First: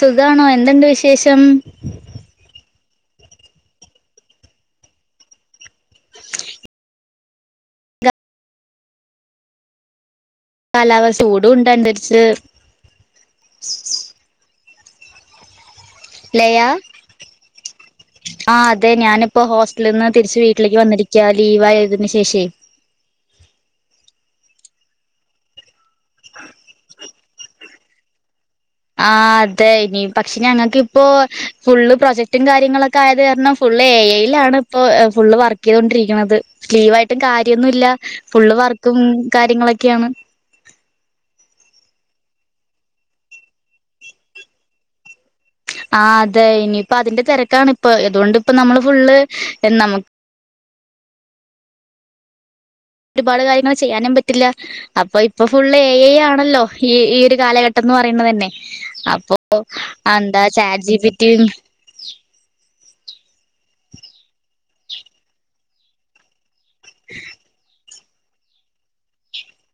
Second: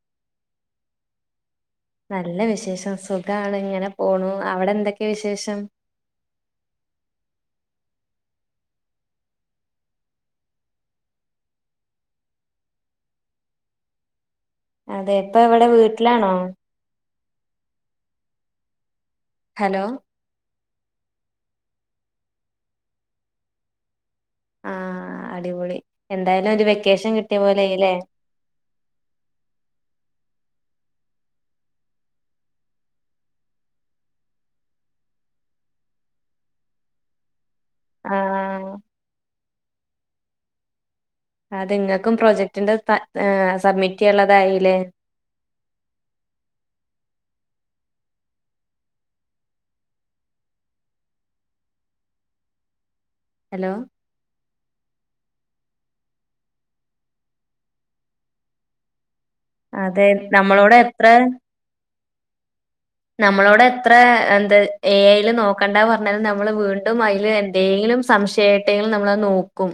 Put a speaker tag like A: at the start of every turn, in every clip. A: സുഖാണോ എന്തുണ്ട് വിശേഷം
B: നല്ല വിശേഷം സുഖാണ് ഇങ്ങനെ പോണു അവിടെ എന്തൊക്കെയ വിശേഷം
A: കാലാവസ്ഥ ഓട ഇണ്ടണ്ടിരിച്ച
B: അതെ ഇപ്പൊ എവിടെ വീട്ടിലാണോ
A: ആ അതെ ഞാനിപ്പോ
B: ഹലോ
A: ഹോസ്റ്റലിൽ നിന്ന് തിരിച്ച് വീ വീട്ടിലേക്ക് വന്നിരിക്ക ലീവായതിന് ശേഷേ
B: ആ അടിപൊളി എന്തായാലും ഒരു വെക്കേഷൻ കിട്ടിയ പോലെല്ലേ
A: ആ അതെ ഇനി പക്ഷേ ഞങ്ങൾക്ക് ഇപ്പോ ഫുള്ള് പ്രൊജക്ടും കാര്യങ്ങളൊക്കെ ആയത് കാരണം ഫു ള്ളേ ഐലാണ് ഇപ്പൊ ഫുള്ള് വർക്ക്‌ യ്തോണ്ടിരിക്കണത്. ലീവായിട്ടും കാര്യ [inaudible] ന്ന്ല്ല ഫുള്ള്
B: ആഹ്
A: വർക്കും കാര്യങ്ങളൊക്കെയാണ്
B: അത് നിങ്ങൾക്കും പ്രോജക്ടിന്റെ സബ്മിറ്റ് ചെയ്യുള്ളതായില്ലേ
A: ആ അതെ ഇനിയിപ്പ അതിന്റെ തിരക്കാണ് ഇപ്പ അതുകൊണ്ട് ഇപ്പ നമ്മള് ഫുള്ള് നമക്ക് ഒരുപാട്
B: ഹലോ
A: കാര്യങ്ങൾ ചെയ്യാനും പറ്റില്ല അപ്പൊ അപ്പൊ ഫുള്ള് എ ഐ ആണല്ലോ ഈ ഈ ഒരു കാലഘട്ടം ന്ന് പറയണ തന്നെ അപ്പൊ ഓ
B: അതെ
A: എന്താ
B: നമ്മളോട്
A: ചാറ്റ്
B: എത്ര
A: ജിബി റ്റ
B: ത്ര എന്താ ഏയ്ല് നോക്കണ്ട പറഞ്ഞാലു നമ്മള് വീണ്ടും അതിൽ എന്തെങ്കിലും സംശയട്ടെങ്കിലും നമ്മളത് നോക്കും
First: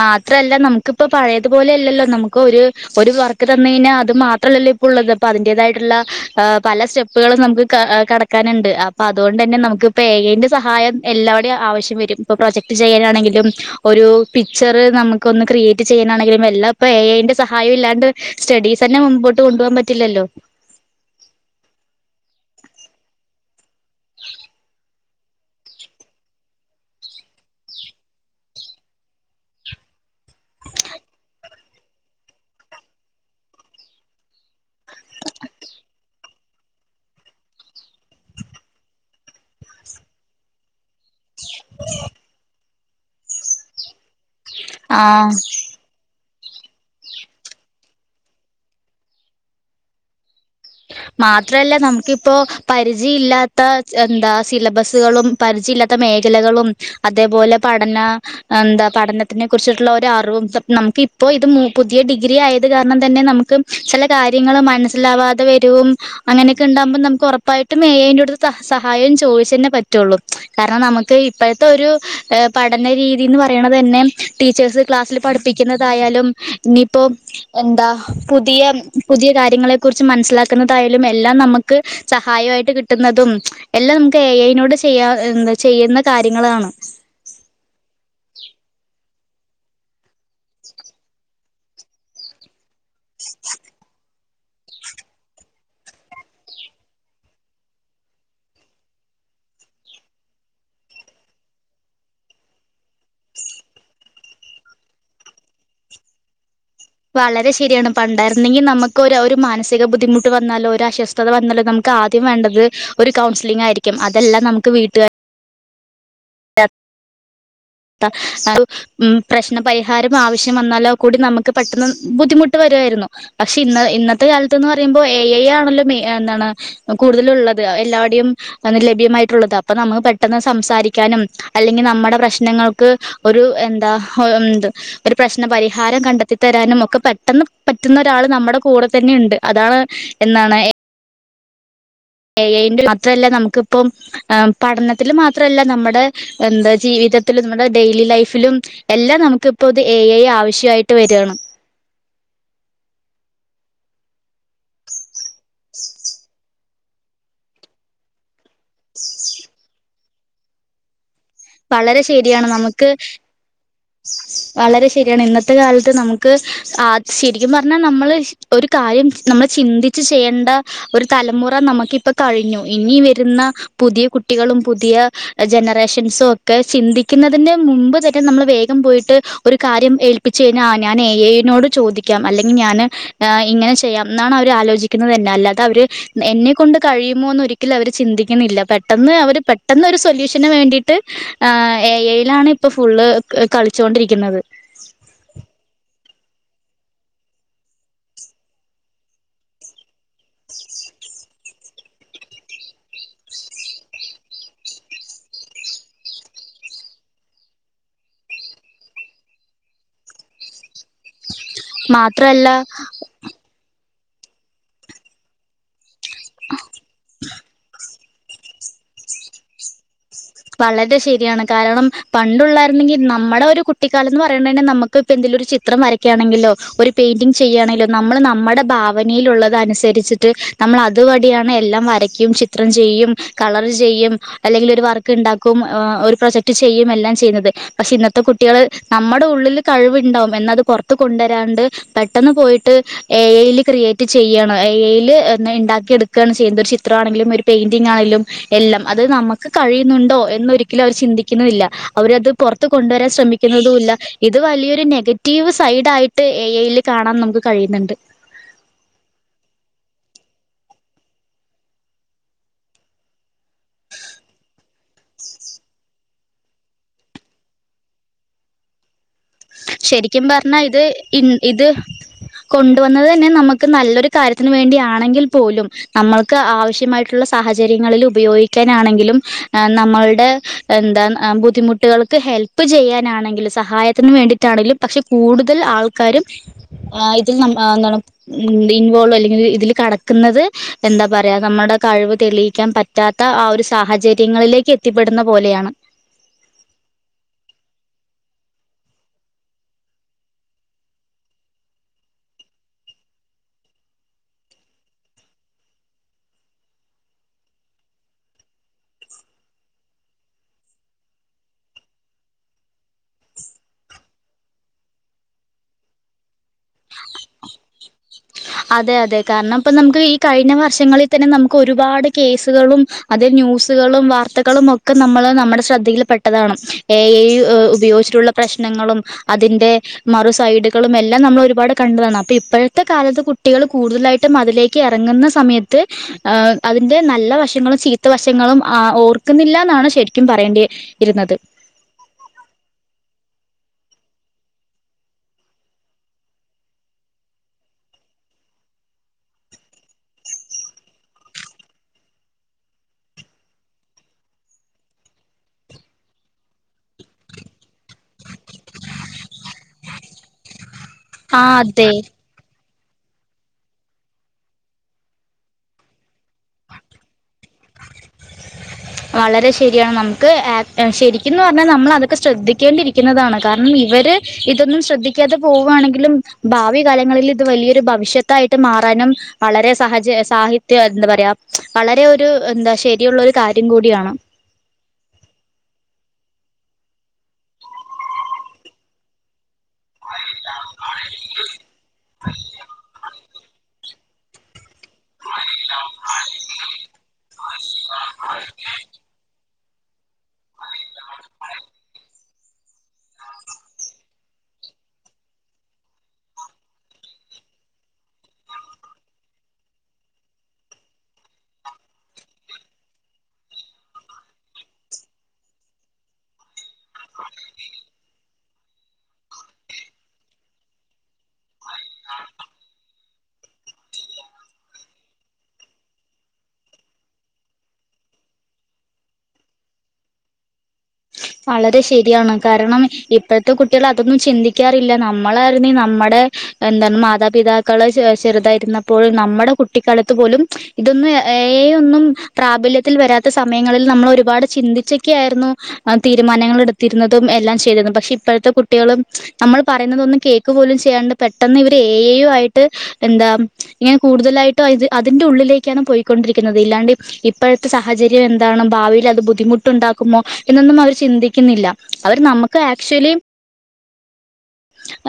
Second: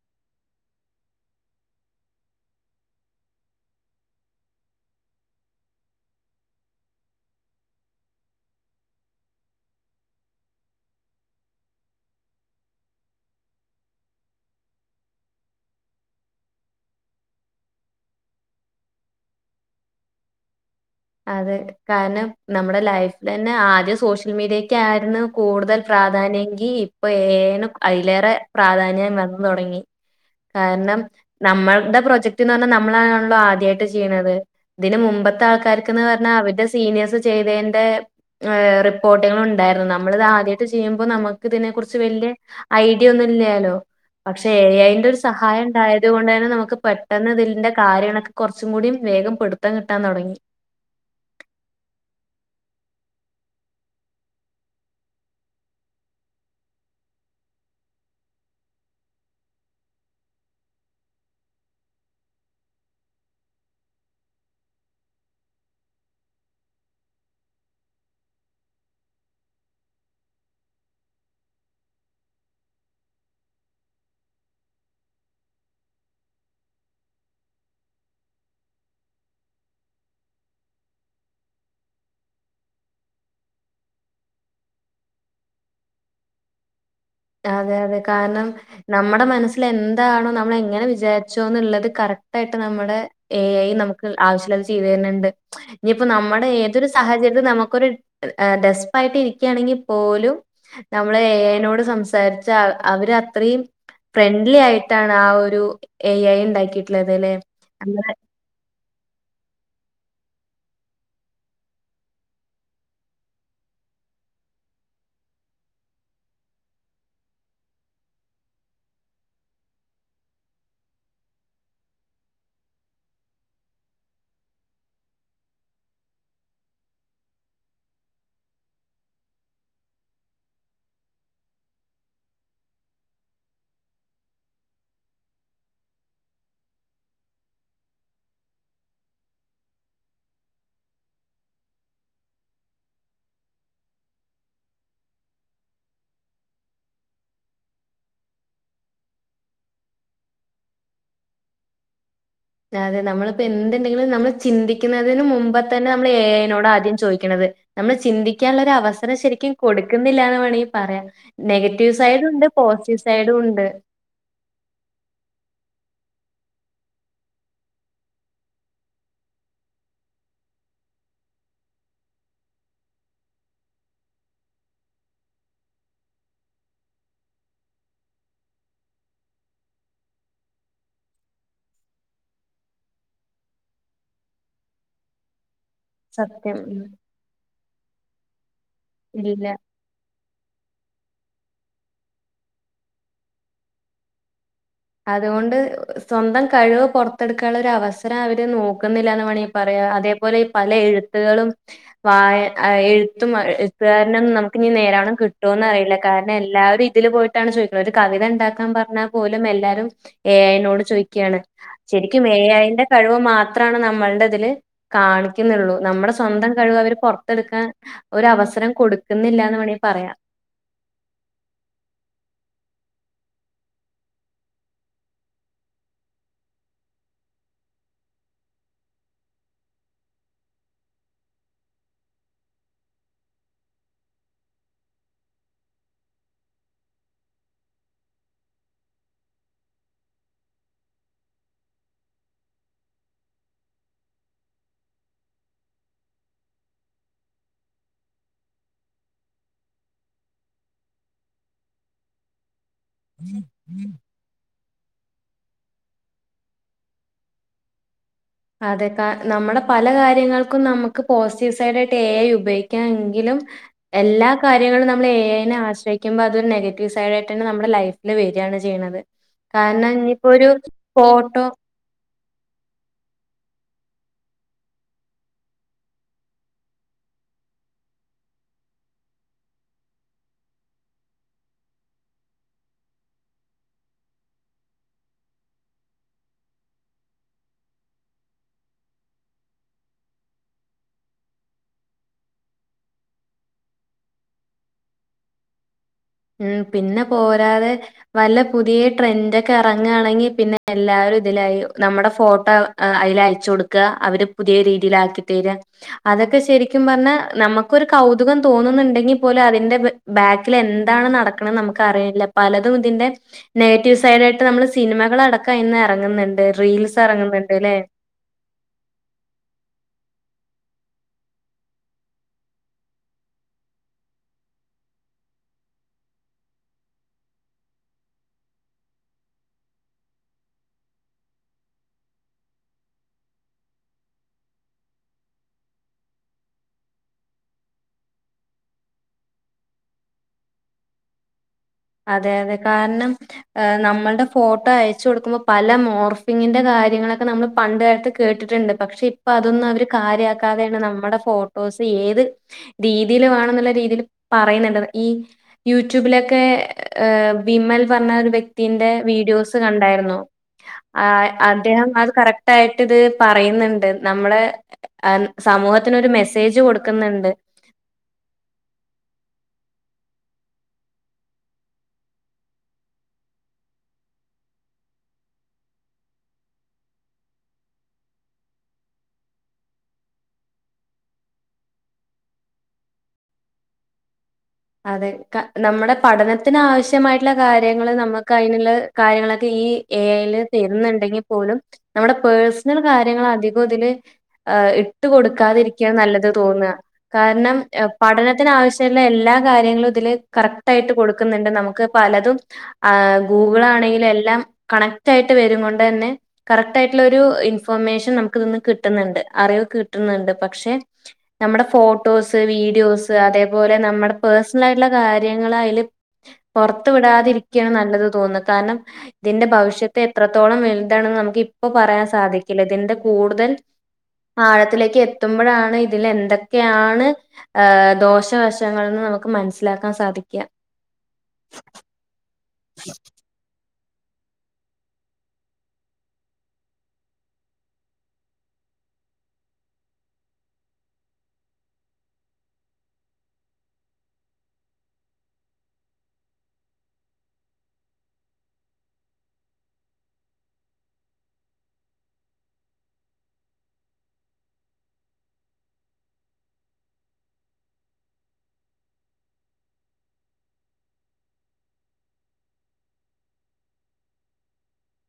A: മാത്രല്ല നമുക്കിപ്പ പഴയതുപോലെ അല്ലല്ലോ നമുക്ക് ഒരു ഒരു വർക്ക് തന്ന കഴിഞ്ഞാൽ അത് മാത്രല്ലോ അതിന്റതായിട്ടുള്ള പല സ്റ്റെപ്പ്കളും നമുക്ക് കടക്കാനുണ്ട് അപ്പ അതുകൊണ്ട് തന്നെ ന നമുക്കിപ്പോ ഏഐന്റെ സഹായം എല്ലാവിടെയും ആവശ്യം വരും ഇപ്പൊ പ്രൊജക്ട് ചെയ്യാനാണെങ്കിലും ഒരു പിക്ചർ നമുക്ക് ഒന്ന് ക്രിയേറ്റ് ചെയ്യാനാണെങ്കില എല്ലാം ഇപ്പം എഐന്റെ സഹായവും ഇല്ലാണ്ട് സ്റ്റഡീസ് തന്നെ മുമ്പ് അട്ട് കൊണ്ടപാൻ പറ്റില്ലല്ലോ
B: അതെ കാരണം നമ്മുടെ ലൈഫിൽ തന്നെ ആദ്യം സോഷ്യൽ മീഡിയക്ക ആയിരുന്നു കൂടുതൽ പ്രാധാന്യംങ്കി ഇപ്പൊ ഏനും അതിലേറെ പ്രാധാന്യം വന്നു തുടങ്ങി കാരണം നമ്മളുടെ പ്രൊജക്ട്ന്ന് പറഞ്ഞാൽ നമ്മളാണല്ലോ ആദ്യമായിട്ട് ചെയ്യുന്നത് ഇതിന് മുമ്പ് ബത്ത ആൾക്കാര ക്കിയെന്നു പറഞ്ഞാൽ അവരുടെ സീനിയേഴ്സ് ചെയ്തതിന്റെ ഏഹ് റിപ്പോർട്ടുകൾ ഉണ്ടായിരുന്നു, നമ്മളിത് ആദ്യായിട്ട് ചെയ്യു ചെയ്യുമ്പോ നമുക്ക് ഇതിനെ കുറിച്ച് വെല്യ ഐഡിയ ഒന്നും ഇല്ലാലോ. പക്ഷെ എ ഐന്റെ ഒരു
A: ആ
B: സഹായം ഇണ്ടായത് കൊണ്ട് തന്നെ. നമുക്ക് പെട്ടെന്ന് ഇതിന്റെ കാര്യങ്ങളൊക്കെ കുറച്ചും കൂടി വേഗം പിടുത്തം കിട്ടാൻ തുടങ്ങി
A: മാത്രല്ല നമുക്കിപ്പോ പരിചയം ഇല്ലാത്ത എന്താ സിലബസുകളും പരിചയ ഇല്ലാത്ത മേഖലകളും അതേപോലെ പഠന എന്താ പഠനത്തിനെക്കുറിച്ചിട്ടുള്ള ഒരു അറിവും. നമുക്ക് ഇപ്പോ ഇത് മു പുതിയ ഡിഗ്രി ആയത് കാരണം തന്നെ നമുക്ക് ചില കാര്യങ്ങൾ മനസ്സിലാവാതെ വരും. റ്റും അങ്ങനെയൊക്കെ ഇണ്ടാവുമ്പോ നമുക്ക് ഉറപ്പായിട്ടും എ ഐന്റെ അടുത്ത്‌ സഹായം ചോദിച്ചു തന്നെ പറ്റുള്ളൂ. കാരണം നമുക്ക് ഇപ്പോഴത്തെ ഒരു ഏഹ് പഠനരീതിയെന്ന് പറയണത് തന്നെ ടീച്ചേഴസ് ക്ലാസ്സിൽ പഠിപ്പിക്കും. ന്നതായാലും ഇനിപ്പോ എന്താ പുതിയ പുതിയ കാര്യങ്ങളെ കുറിച്ച് മനസിലാക്കി. ക്കുന്നതായാലും എല്ലാം നമുക്ക് സഹായവായിട്ട് കിട്ടുന്നതും എല്ലാം നമുക്ക് എ ഐനോട്‌ ചെയ്യായിരുന്നു. ചെയ്യുന്ന കാര്യങ്ങളാണ്.
B: അതെ അതെ കാരണം നമ്മുടെ മനസ്സിൽ എന്താണോ നമ്മള് എങ്ങനെ വിചാരിച്ചോന്നുള്ളത് കറക്റ്റ് ആയിട്ട് നമ്മുടെ എ ഐ നമ്ക്ക് ആവശ്യുള്ളത് ചെയ്ത് തര്ണണ്ട് ഇനിപ്പോ നമ്മുടെ ഏതൊരു സാഹചര്യത്തിൽ നമുക്കൊരു ഏഹ് ഡെസ്പ് ആയിട്ട് ഇരിക്കാണെങ്കിൽ പോലും നമ്മള് എ ഐ നോട്‌ സംസ് സാരിച്ച അവര് അത്രയും ഫ്രണ്ട്ലി ആയിട്ടാണ് ആ ഒരു എ ഐ ഇണ്ടാക്കി
A: വളരെ ശരിയാണ് പണ്ടായിരുന്നെങ്കിൽ നമു ക്കൊരു ഒരു മാനസിക ബുദ്ധിമുട്ട് വന്നാലോ ഒരു അശ്വസ്ഥത വന്നാലോ നമുക്ക് ആദ്യം വേണ്ടത് ഒരു കൗൺസിലിംഗ് ആയിരിക്കും അതെല്ലാം നമുക്ക് വീട്ടുകാ ഏഹ് [unintelligible] പ്രശ്നപരിഹാരം ആവശ്യം വന്നാലോ കൂടി നമുക്ക് പെട്ടെന്ന് ബുദ്ധിമുട്ട് വര യിരുന്നു പക്ഷെ ഇന്ന ഇന്നത്തെ കാലത്തിന് പറയുമ്പോൾ എ ഐ ആണല്ലോ മെയി ഏഹ് എന്താണ് കൂടുതലുള്ളത്. എല്ലാവടെയും ലഭ്യമായിട്ടുള്ളത് അപ്പ നമുക്ക് പെട്ടെന്ന് സംസാരിക്കാനും അല്ലെങ്കിൽ നമ്മടെ പ്രശ്ന നിങ്ങൾക്ക് ഒരു എന്താ ആഹ് എന്താ ഒരു പ്രശ്നപരിഹാരം കണ്ടെത്തിത്തരാനും ഒക്കെ പെട്ടെ ഒപ്പം പറ്റുന്ന ഒരാള് നമ്മുടെ കൂടെ തന്നെ ഉണ്ട്, അതാണ് എന്താണ്. എ ഐന്റെ മാത്രല്ല നമുക്കിപ്പം പഠനത്തിൽ മാത്രല്ല നമ്മുടെ എന്താ ജീവി ചുറ്റത്തിലും നമ്മുടെ ഡെയിലി ലൈഫിലും എല്ലാം നമുക്ക് ഇപ്പോ ഇത് എ ഐ ആവശ്യായിട്ട് വരാണ്.
B: അതെ നമ്മളിപ്പോ എന്ത്‌ണ്ടെങ്കിലും നമ്മള് ചിന്തിക്കുന്നതിന് മുമ്പത്തന്നെ നമ്മൾ എ ഐനോട് ആദ്യം ചോദിക്കണത് ഇപ്പൊ നമ്മള് ചിന്തിക്കാനുള്ള ഒരു അവസരം ശരിക്കും കൊടുക്കുന്നില്ലാന്ന് വേണെങ്കിൽ പറയാം. നെഗറ്റീവ്
A: വളരെ
B: സൈഡും ഉണ്ട്
A: ശരിയാണ് നമുക്ക്
B: പോസിറ്റീവ് സൈഡും ഉണ്ട്.
A: [unintelligible] വളരെ ശരിയാണ് ഇന്നത്തെ കാലത്ത് നമുക്ക് ആ ശരിക്കും പറഞ്ഞാൽ നമ്മള് ഒരു കാര്യം നമ്മൾ ചിന്തിച്ച് ചെയ്യണ്ട ഒരു തലമുറ നമുക്കിപ്പോ കഴിഞ്ഞു, ഇന്നി വരുന്ന പുതിയ കുട്ടികൾ. ളും പുതിയ ജനറേഷൻസും ഒക്കെ ചിന്തിക്കുന്നതിന്റെ മുമ്പ് തന്നെ വേഗം. ഗം പോയിട്ട് ഒരു കാര്യം ഏൽപ്പിച്ച് കഴിഞ്ഞാ ആ ഞാൻ എ ഐനോട് ചോദിക്കാം അല്ലെങ്കി ഞാന് ഇങ്ങന ഞാൻ ചെയ്യാം എന്നാണ് അവര് ആലോചിക്കുന്നത് തന്നെ അല്ലെ. ത അവര് എന്നെ
B: സത്യം
A: കൊണ്ട്
B: ഉം
A: കഴിയുമോന്ന് ഒരിക്കലും അവര് ചിന്തിക്ക്ന്നില്ല പെട്ടെന്ന് അവര്
B: ഇല്ല.
A: പെട്ടെന്ന് ഒരു സൊല്യൂഷ ത്തിന് വേണ്ടീട്ട് എ ഐയിലാണ് ഇപ്പൊ ഫുള്ള് കളിച്ചോണ്ടിരിക്കുന്നത്.
B: അതുകൊണ്ട് സ്വന്തം കഴിവ് പുറത്തെടുക്കാനുള്ള ഒരു അവസരം അവര് നോക്കുന്നില്ല എന്ന് വേണെങ്കി പറയാം അതെ പോലെ ഈ പല എഴുത്തുകളും വായ ആഹ് എഴുത്തും എഴുത്തുകാരനെ നമുക്ക് ഇനി നേരാവണ്ണം കിട്ടോന്ന് അറിയില്ല കാരണം എല്ലാ. അവര് ഇതില് പോയിട്ടാണ് ചോയിക്കേണേ ഒരു കവിത ഇണ്ടാക്കാൻ പറഞ്ഞാൽ പോലും എല്ലാ. കും എ ഐയോട് ചോദിക്കാണ് ശരിക്കും എ
A: മാത്രല്ല
B: ഐന്റെ കഴിവ് മാത്രാണ് നമ്മള്. തിൽ കാണിക്ക്ന്നുള്ളൂ നമ്മുടെ സ്വന്തം കഴിവ് അവര് പൊറത്തെടുക്കാൻ ഒരു അവസരം കൊടുക്കുന്നില്ലാന്ന് വേണെങ്കിൽ പറയാം.
A: വളരെ ശരിയാണ് കാരണം പണ്ടയുള്ളായിരുന്നെങ്കിൽ നമ്മടെ ഒരു കുട്ടിക്കാലം എന്ന് പറയണ തന്നെ നമുക്ക് ഇപ്പ എന്തെല്. ലൊരു ചിത്രം വരയ്ക്കാണെങ്കിലോ ഒരു പെയിന്റിംഗ് ചെയ്യാണെങ്കിലോ നമ്മള് നമ്മടെ ഭാവനയിൽ ഉള്ളത് അനുസരിച്ചിട്ട് നമ്മൾ അത് വഴിയാണ് എല്ലാം വരക്കും ചിത്രം ചെയ്യും കളർ ചെയ്യും അല്ലെങ്കിൽ ഒര് വർ ക്ക് ണ്ടാക്കും ഒരു പ്രൊജക്ട് ചെയ്യും എല്ലാം ചെയ്യ്ന്നത് പക്ഷെ ഇന്നത്തെ കുട്ട്യാൾ നമ്മടെ ഉള്ളിൽ കഴിവ ണ്ടാവും എന്നാത് പൊറ്ത്ത്കൊണ്ടരാണ്ട് പെട്ടന്ന് പോയിട്ട് എഐ ൽ ക്രിയേറ്റ് ചെയ്യണം എഐ ൽ ഇണ്ടാക്കി എട്ക്കാണ് ചെയ്യുന്നത് ഒര് ചിത്രാണെങ്കിലും ഒരു പെയിന്റിങ്ങാണേലും എല്ലാം അത് നമ്മക്ക് കഴിയ ന്നുണ്ടോ എന്നൊരിക്കലും അവർ ചിന്തിക്ക്ന്നുല്ല അവരത് പൊറ് ത്ത് കൊണ്ടൊരാൻ ശ്രമിക്കുന്നതൂല്ല ഇത് വലിയൊരു നെഗ റ്റീവ് സൈഡായിട്ട് എഐ ൽ കാണാൻ നമുക്ക് കഴിയുന്നുണ്ട്
B: അതെ കാ നമ്മടെ പല കാര്യങ്ങൾക്കും നമ്മക്ക് പോസിറ്റീവ് സൈഡായിട്ട് എ ഐ ഉപയോഗിക്കാം എങ്കിലും എല്ലാ കാര്യങ്ങളും നമ്മൾ എഐ നെ ആശ്രയിക്കുമ്പോ അതൊരു നെഗറ്റീവ് സൈഡായിട്ടന്നെ നമ്മുടെ ലൈഫിൽ വെര് രാണ് ചെയ്യ്ണത്
A: ശെരിക്കും പറ്ഞ്ഞാ ഇത് ഇ
B: ഫോട്ടോ
A: ഇത് കൊണ്ടുവന്നത് തന്നെ നമുക്ക് നല്ലൊരു കാര്യത്തിന് വേണ്ടിയാണെങ്കിൽ പോലും നമ്മൾക്ക് ആവശ്യമായിട്ടുള്ള സാ ഹചര്യങ്ങളിൽ ഉപയോഗിക്കാനാണെങ്കിലും നമ്മള്ടെ എന്താ ബുദ്ധിമുട്ടുകൾക്ക് ഹെ ൽപ്പ് ചെയ്യാനാണെങ്കിലും സഹായ ത്തിന് വേണ്ടീട്ടാണെങ്കിലും പക്ഷെ കൂടുതൽ ആൾക്കാരും ആ ഇതി ഇൻവോൾവല്ലെങ്കിൽ ഇതിൽ കടക്ക്ന്നത് എന്താ പറയാ നമ്മടെ കഴിവ് തെളിയിക്കാൻ പറ്റാത്ത ആ ഒരു സാ സാഹചര്യങ്ങളിലേക്ക് എത്തിപ്പെടുന്ന പോലെയാണ്
B: മ്മ് പിന്നെ പോരാതെ വല്ല പുതിയ ട്രെൻഡൊക്കെ എറങ്ങാണെങ്കി പിന്നെ എല്ലാ [unintelligible] നമ്മടെ ഫോട്ടോ അ അയ്ലയ്ച്ചൊട്ക്കാ അവര് പുതിയ രീതിലാക്കി തെരാ അതൊക്കെ ശെരിക്കും പറഞ്ഞാ നമ്മക്കൊരു കൗതുകം തോന്നുന്നുണ്ടെങ്കിൽ പോലും അതിന്റെ ബേക്കിൽ എ ന്താണ് നടക്ക്ണെന്ന് നമുക്കറിയില്ല. പലതും ഇതിന്റെ നെറ്റീവ് സൈഡായ്ട്ട് നമ്മൾ സിനിമകളടക്കം എറങ്ങ്ന്ന്ണ്ട് റീൽസെറങ്ങ്ന്ന്ണ്ട്ലേ
A: അതെ അതെ കാരണം പ്പം നമുക്ക് ഈ കഴിഞ്ഞ വർഷങ്ങളിൽ തന്നെ നമുക്ക് ഒരുപാട് കേസുകളും അതെ നൂസുകളും വാർത്തകളും ഒക്കെ നമ്മള് നമ്മടെ ശ്രദ്ധയിൽ പെട്ടതാണ് എഐ ഉപയോഗിച്ചിട്ടുള്ള പ്രശ്നങ്ങളും അതിന്റെ മറുസൈഡുകളും എല്ലാം നമ്മൾ ഒരുപാട് കണ്ടതാണ് അപ്പം ഇപ്പോഴത്തെ കാലത്ത് കു ട്ടികൾ കൂടുതലായിട്ടും അതിലേക്ക് ഇറങ്ങുന്ന സമയത്ത് അതിന്റെ നല്ല വശങ്ങളും ചീത്ത വശങ്ങള് ങ്ങളും ഓർക്കുന്നില്ലാന്നാണ് ശെര്ക്കും പറയേണ്ടി ഇരുന്നത്
B: അതെ അതെ കാരണം നമ്മള്ടെ ഫോട്ടോ അയച്ച് കൊട്ക്കുമ്പോ പല മോർഫിങ്ങിന്റെ കാ കാര്യങ്ങളൊക്കെ നമ്മൾ പണ്ട് കാലത്ത് കേട്ടിട്ടുണ്ട് പക്ഷെ ഇപ്പതൊന്നവര് കാര്യാക്കാതേണ് നമ്മടെ ഫോട്ടോസ് ഏത് രീതീൽ വേണം ന്ന്ള്ള രീതിയിൽ പറയുന്നുണ്ട്ത് ഈ യൂട്യൂബിലൊക്കെ ഏഹ് വിമൽ പറ്ഞ്ഞ ഒരു വ്യക്തിന്റെ വീഡിയോസ് കണ്ടായ്ര്ന്നു ആ അദ്ദേഹം അത് കറക്റ്റ് ആയി ട്ട്ത് പറയ്ന്ന്ണ്ട് നമ്മളെ സമൂഹത്ത്നൊരു മെസ്സേജ് കൊടുക്ക്ന്ന്ണ്ട്
A: വളരെ ശെരിയാണ് നമുക്ക് ശെരിക്ക്ന്ന് പറ്ഞ്ഞാൽ നമ്മളതൊക്കെ ശ്രദ്ധിക്കേണ്ടിരിക്കുന്നതാണ് കാരണം ഇവര് ഇതൊന്നും ശ്രദ്ധിക്കാതെ പോവാണെങ്കിലും ഭാവി കാലങ്ങളിൽ ഇത് വലിയൊരു ഭവിഷത്തായിട്ട് മാറ കാരണം വളരെ സഹച്യ സാഹിത്യ ന്താ പറ്യാ വളരെ ഒരു ശെരിയുള്ളോരു കാ ര്യം കൂടിയാണ്
B: അതെ നമ്മടെ പഠനത്തിന് ആവശ്യമായ്ട്ടുള്ള കാര്യങ്ങള് നമ്മക്ക് അയ്ന് ഈ ഏ ഐ ൽ തര്ന്ന്ണ്ടെങ്കിൽ പോലും നമ്മടെ പേഴ്സണൽ കാര്യങ്ങളധികും ഇതില് കൊടുക്കാതിരിക്കാ നല്ലത് തോന്നാ കാരണം പഠനത്തിന് ആവശ്യള്ള എല്ലാ കാര്യങ്ങള്തില് കറക്റ്റായ്ട്ട് കൊടുക്ക്ന്ന്ണ്ട് നമുക്ക് പലതും ഏ ഗൂഗിളാണെങ്കിലും എല്ലാം കണക്റ്റായിട്ട് വരും കൊണ്ടന്നെ കറക്റ്റായിട്ട്ള്ളൊരു ഇന്ഫോർമേഷൻ നമുക്ക്തിന്ന് കിട്ടുന്ന്ണ്ട് അറിവ് കിട്ന്ന്ണ്ട് പക്ഷെ നമ്മടെ ഫോട്ടോസ് വീഡിയോസ് അതേപോലെ നമ്മ പേഴ്സണൽ ആയിട്ട്ള്ള കാര്യങ്ങളയ്ല് പൊറ്ത്ത് വിടാതിര്ക്ക്യാണ് നല്ലത് തോന്ന കാരണം ഇതിന്റെ ഭവിഷ്യത്തെത്രത്തോളം വല്താണ് നമുക്ക് ഇപ്പോ പറയാൻ സാധിക്കില്ല ഇതിന്റെ കൂടുതൽ ആഴത്തിലേക്ക് എത്തുമ്പോഴാണ് ഇതിൽ എന്തൊക്കെയാണ് ഏ ദോഷവശങ്ങൾന്ന് നമുക്ക് ക്ക് മനസ്സിലാക്കാൻ സാധിക്കാ
A: വളരെ ശരിയാണ് കാരണം ഇപ്പോഴത്തെ കുട്ട ഒരിക്കൽ അതൊന്നും ചിന്തിക്കാറില്ല നമ്മളായിരുന്നു നമ്മുടെ എന്ത മാതാപിതാക്കള് ചെറുതായി ന്നാപ്പോഴ് നമ്മുടെ കുട്ടിക്കാലത്ത് പോലും ഇതൊന്നു എഐ പ്രാബല്യത്തിൽ വരാത്ത സമയങ്ങള് നമ്മൾ ഒരുപാട് ചിന്തിചോക്കെ ആയിരുന്നു തീരുമാനങ്ങൾ എടുത്തിരുന്നതും എല്ലാം ചെയ്തെതും പക്ഷെ ഇപ്പോഴത്തെ കുട്ടികളും നമ്മൾ പറയുന്നത് ഒന്നും കേക്ക പോലും ചെയ്യാണ്ട് പെട്ടെന്ന് ഇവര് എ ഐ ആയിട്ട് എന്താ ഇങ്ങനെ കൂടുതലായിട്ടും അതിന്റെ ഉള്ളിലേക്കാണ് പോയിക്കൊണ്ടിരിക്കുന്നത് ഇല്ലാണ്ട് ഇപ്പോഴത്തെ സാഹചര്യം എന്താണ് ഭാവിയിൽ അത് ബുദ്ധിമുട്ടുണ്ടാക്കുമോ എന്നൊന്നും അവർ ചിന്തിക്കുന്നില്ല അവർ നമുക്ക് ആക്ച്വലി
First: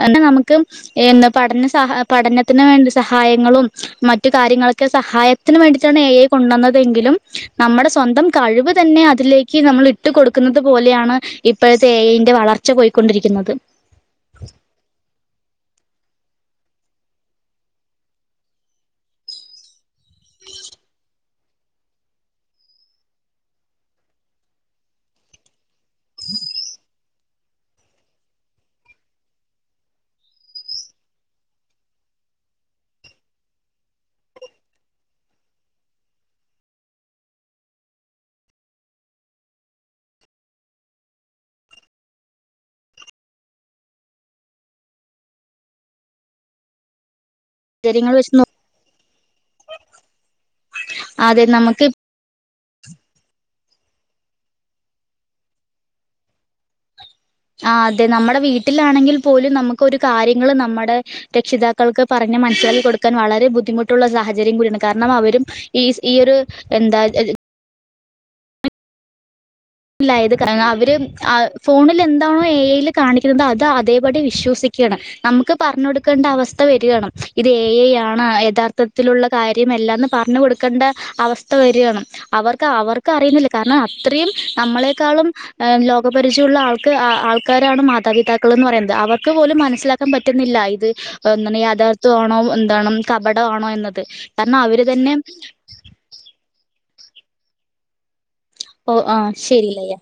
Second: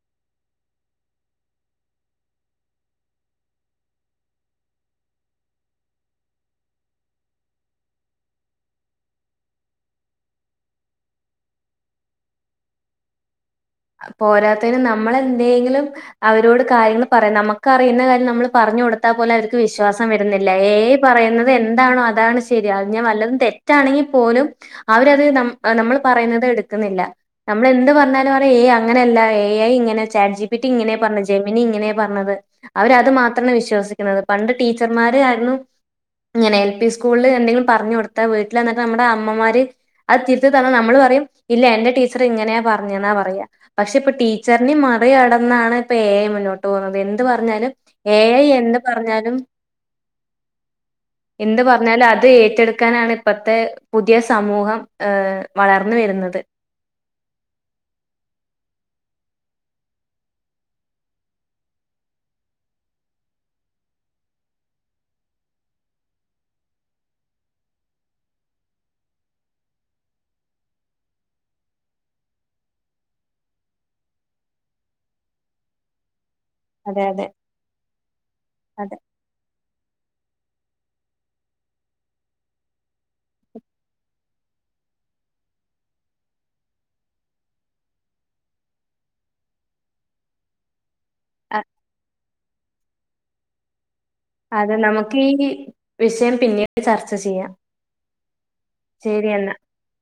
A: എന്ന നമുക്ക് എന്ത് പഠന സഹ പഠനത്തിന് വേണ്ടി സഹായങ്ങളും മറ്റു കാര്യങ്ങളും സഹായത്തിന് വേണ്ടിട്ടാണ് എ ഐ കൊണ്ടു വന്നതെങ്കിലും നമ്മുടെ സ്വന്തം കഴിവ് തന്നെ അതിലേക്ക് നമ്മള് ഇട്ട് കൊടുക്കുന്നത് പോലെയാണ് ഇപ്പോഴത്തെ എ ഐ ന്റെ വളർച്ച പോയ്ക്കൊണ്ടിരിക്കുന്നത്
B: പോരാത്തതിന് നമ്മള് എന്തെങ്കിലും അവരോട് കാര്യങ്ങൾ പറയാം നമുക്ക് അറിയുന്ന കാര്യം നമ്മൾ പറഞ്ഞു കൊടുത്താ പോലും അവർക്ക് വിശ്വാസം വരുന്നില്ല എ ഐ പറ യുന്നത് എന്താണോ അതാണ് ശരി അത് ഞാൻ വല്ലതും തെറ്റാണെങ്കിൽ പോലും അവരത് നമ് നമ്മൾ പറയുന്നത് എടുക്കുന്നില്ല നമ്മൾ എന്ത് പറഞ്ഞാലും എ ഐ അങ്ങനെയല്ല എ ഐ ഇങ്ങനെ ചാറ്റ് ജി പി ടി ഇങ്ങനെയാ പറഞ്ഞത് ജെമിനി ഇങ്ങനെയാ പറഞ്ഞത് അവർ അത് മാത്രം വിശ്വസിക്കുന്നത് പണ്ട് ടീച്ചർമാരെ ആയിരുന്നു ഇങ്ങനെ എൽ പി സ്കൂളിൽ എന്തെങ്കിലും പറഞ്ഞു കൊടുത്താ വീട്ടിവന്നിട്ട് നമ്മുടെ അമ്മമാര് അത് തിരുത്തി തന്ന നമ്മൾ പറയും ഇല്ല എന്റെ ടീച്ചർ ഇങ്ങനെയാ പറഞ്ഞേനെ പറ പക്ഷെ ഇപ്പൊ ടീച്ചറിനേം മറികടന്നാണ് ഇപ്പൊ എ ഐ മുന്നോട്ട് പോകുന്നത് എ എന്ത് പറഞ്ഞാലും
A: സാഹചര്യങ്ങൾ
B: ഏ
A: വെച്ച്
B: ഐ
A: നോ
B: എന്ത് പറഞ്ഞാലും
A: അതെ
B: എന്ത്
A: നമുക്ക്
B: പറഞ്ഞാലും അത് ഏറ്റെടുക്കാനാണ് ഇപ്പത്തെ പുതിയ സമൂഹം ഏഹ് വളർന്നു വരുന്നത്
A: ആ അതെ നമ്മുടെ വീട്ടിലാണെങ്കിൽ പോലും നമുക്ക് ഒരു കാര്യങ്ങൾ നമ്മുടെ രക്ഷിതാക്കൾക്ക് പറഞ്ഞ മനസ്സിലാക്കി കൊടുക്കാൻ വളരെ ബുദ്ധിമുട്ടുള്ള സാഹചര്യം കൂടിയാണ് കാരണം അവരും ഈ ഈ ഒരു എന്താ
B: [unintelligible]
A: ലായിത് കാരണം അവര് ഫോണിൽ എന്താണോ എ ഐ ല് കാണിക്കുന്നത് അത് അതേപടി വിശ്വസിക്ക ണം നമുക്ക് പറഞ്ഞ കൊടുക്കേണ്ട അവസ്ഥ
B: അതെ
A: വരികയാണ്
B: അതെ
A: ഇത് എഐ ആണ്
B: അതെ
A: യഥാർത്ഥത്തിലുള്ള കാര്യം എല്ലാന്ന് പറഞ്ഞു കൊടുക്കേണ്ട അവസ്ഥ വരകയാണ് അവർക്ക് അവർക്ക് അറിയുന്നില്ല കാരണം അത്രയും നമ്മളെക്കാളും ലോകപരിചയമുള്ള ആൾക്ക് ആൾക്കാരാണ് മാതാപിതാക്കൾ എന്ന് പറയുന്നത് അവർക്ക് പോലും മനസ്സിലാക്കാൻ പറ്റുന്നില്ല ഇത്
B: അ
A: എന്താണ് യാഥാർത്ഥ്യമാണോ എന്താണ് കപടമാണോ എന്നത് കാരണം
B: അതെ
A: അവര് തന്നെ
B: നമുക്ക് ഈ വിഷയം പിന്നീട് ചർച്ച ചെയ്യാം
A: ഓ
B: ശരി
A: ആഹ്
B: എന്നാ.
A: ശരില്ലയ്യ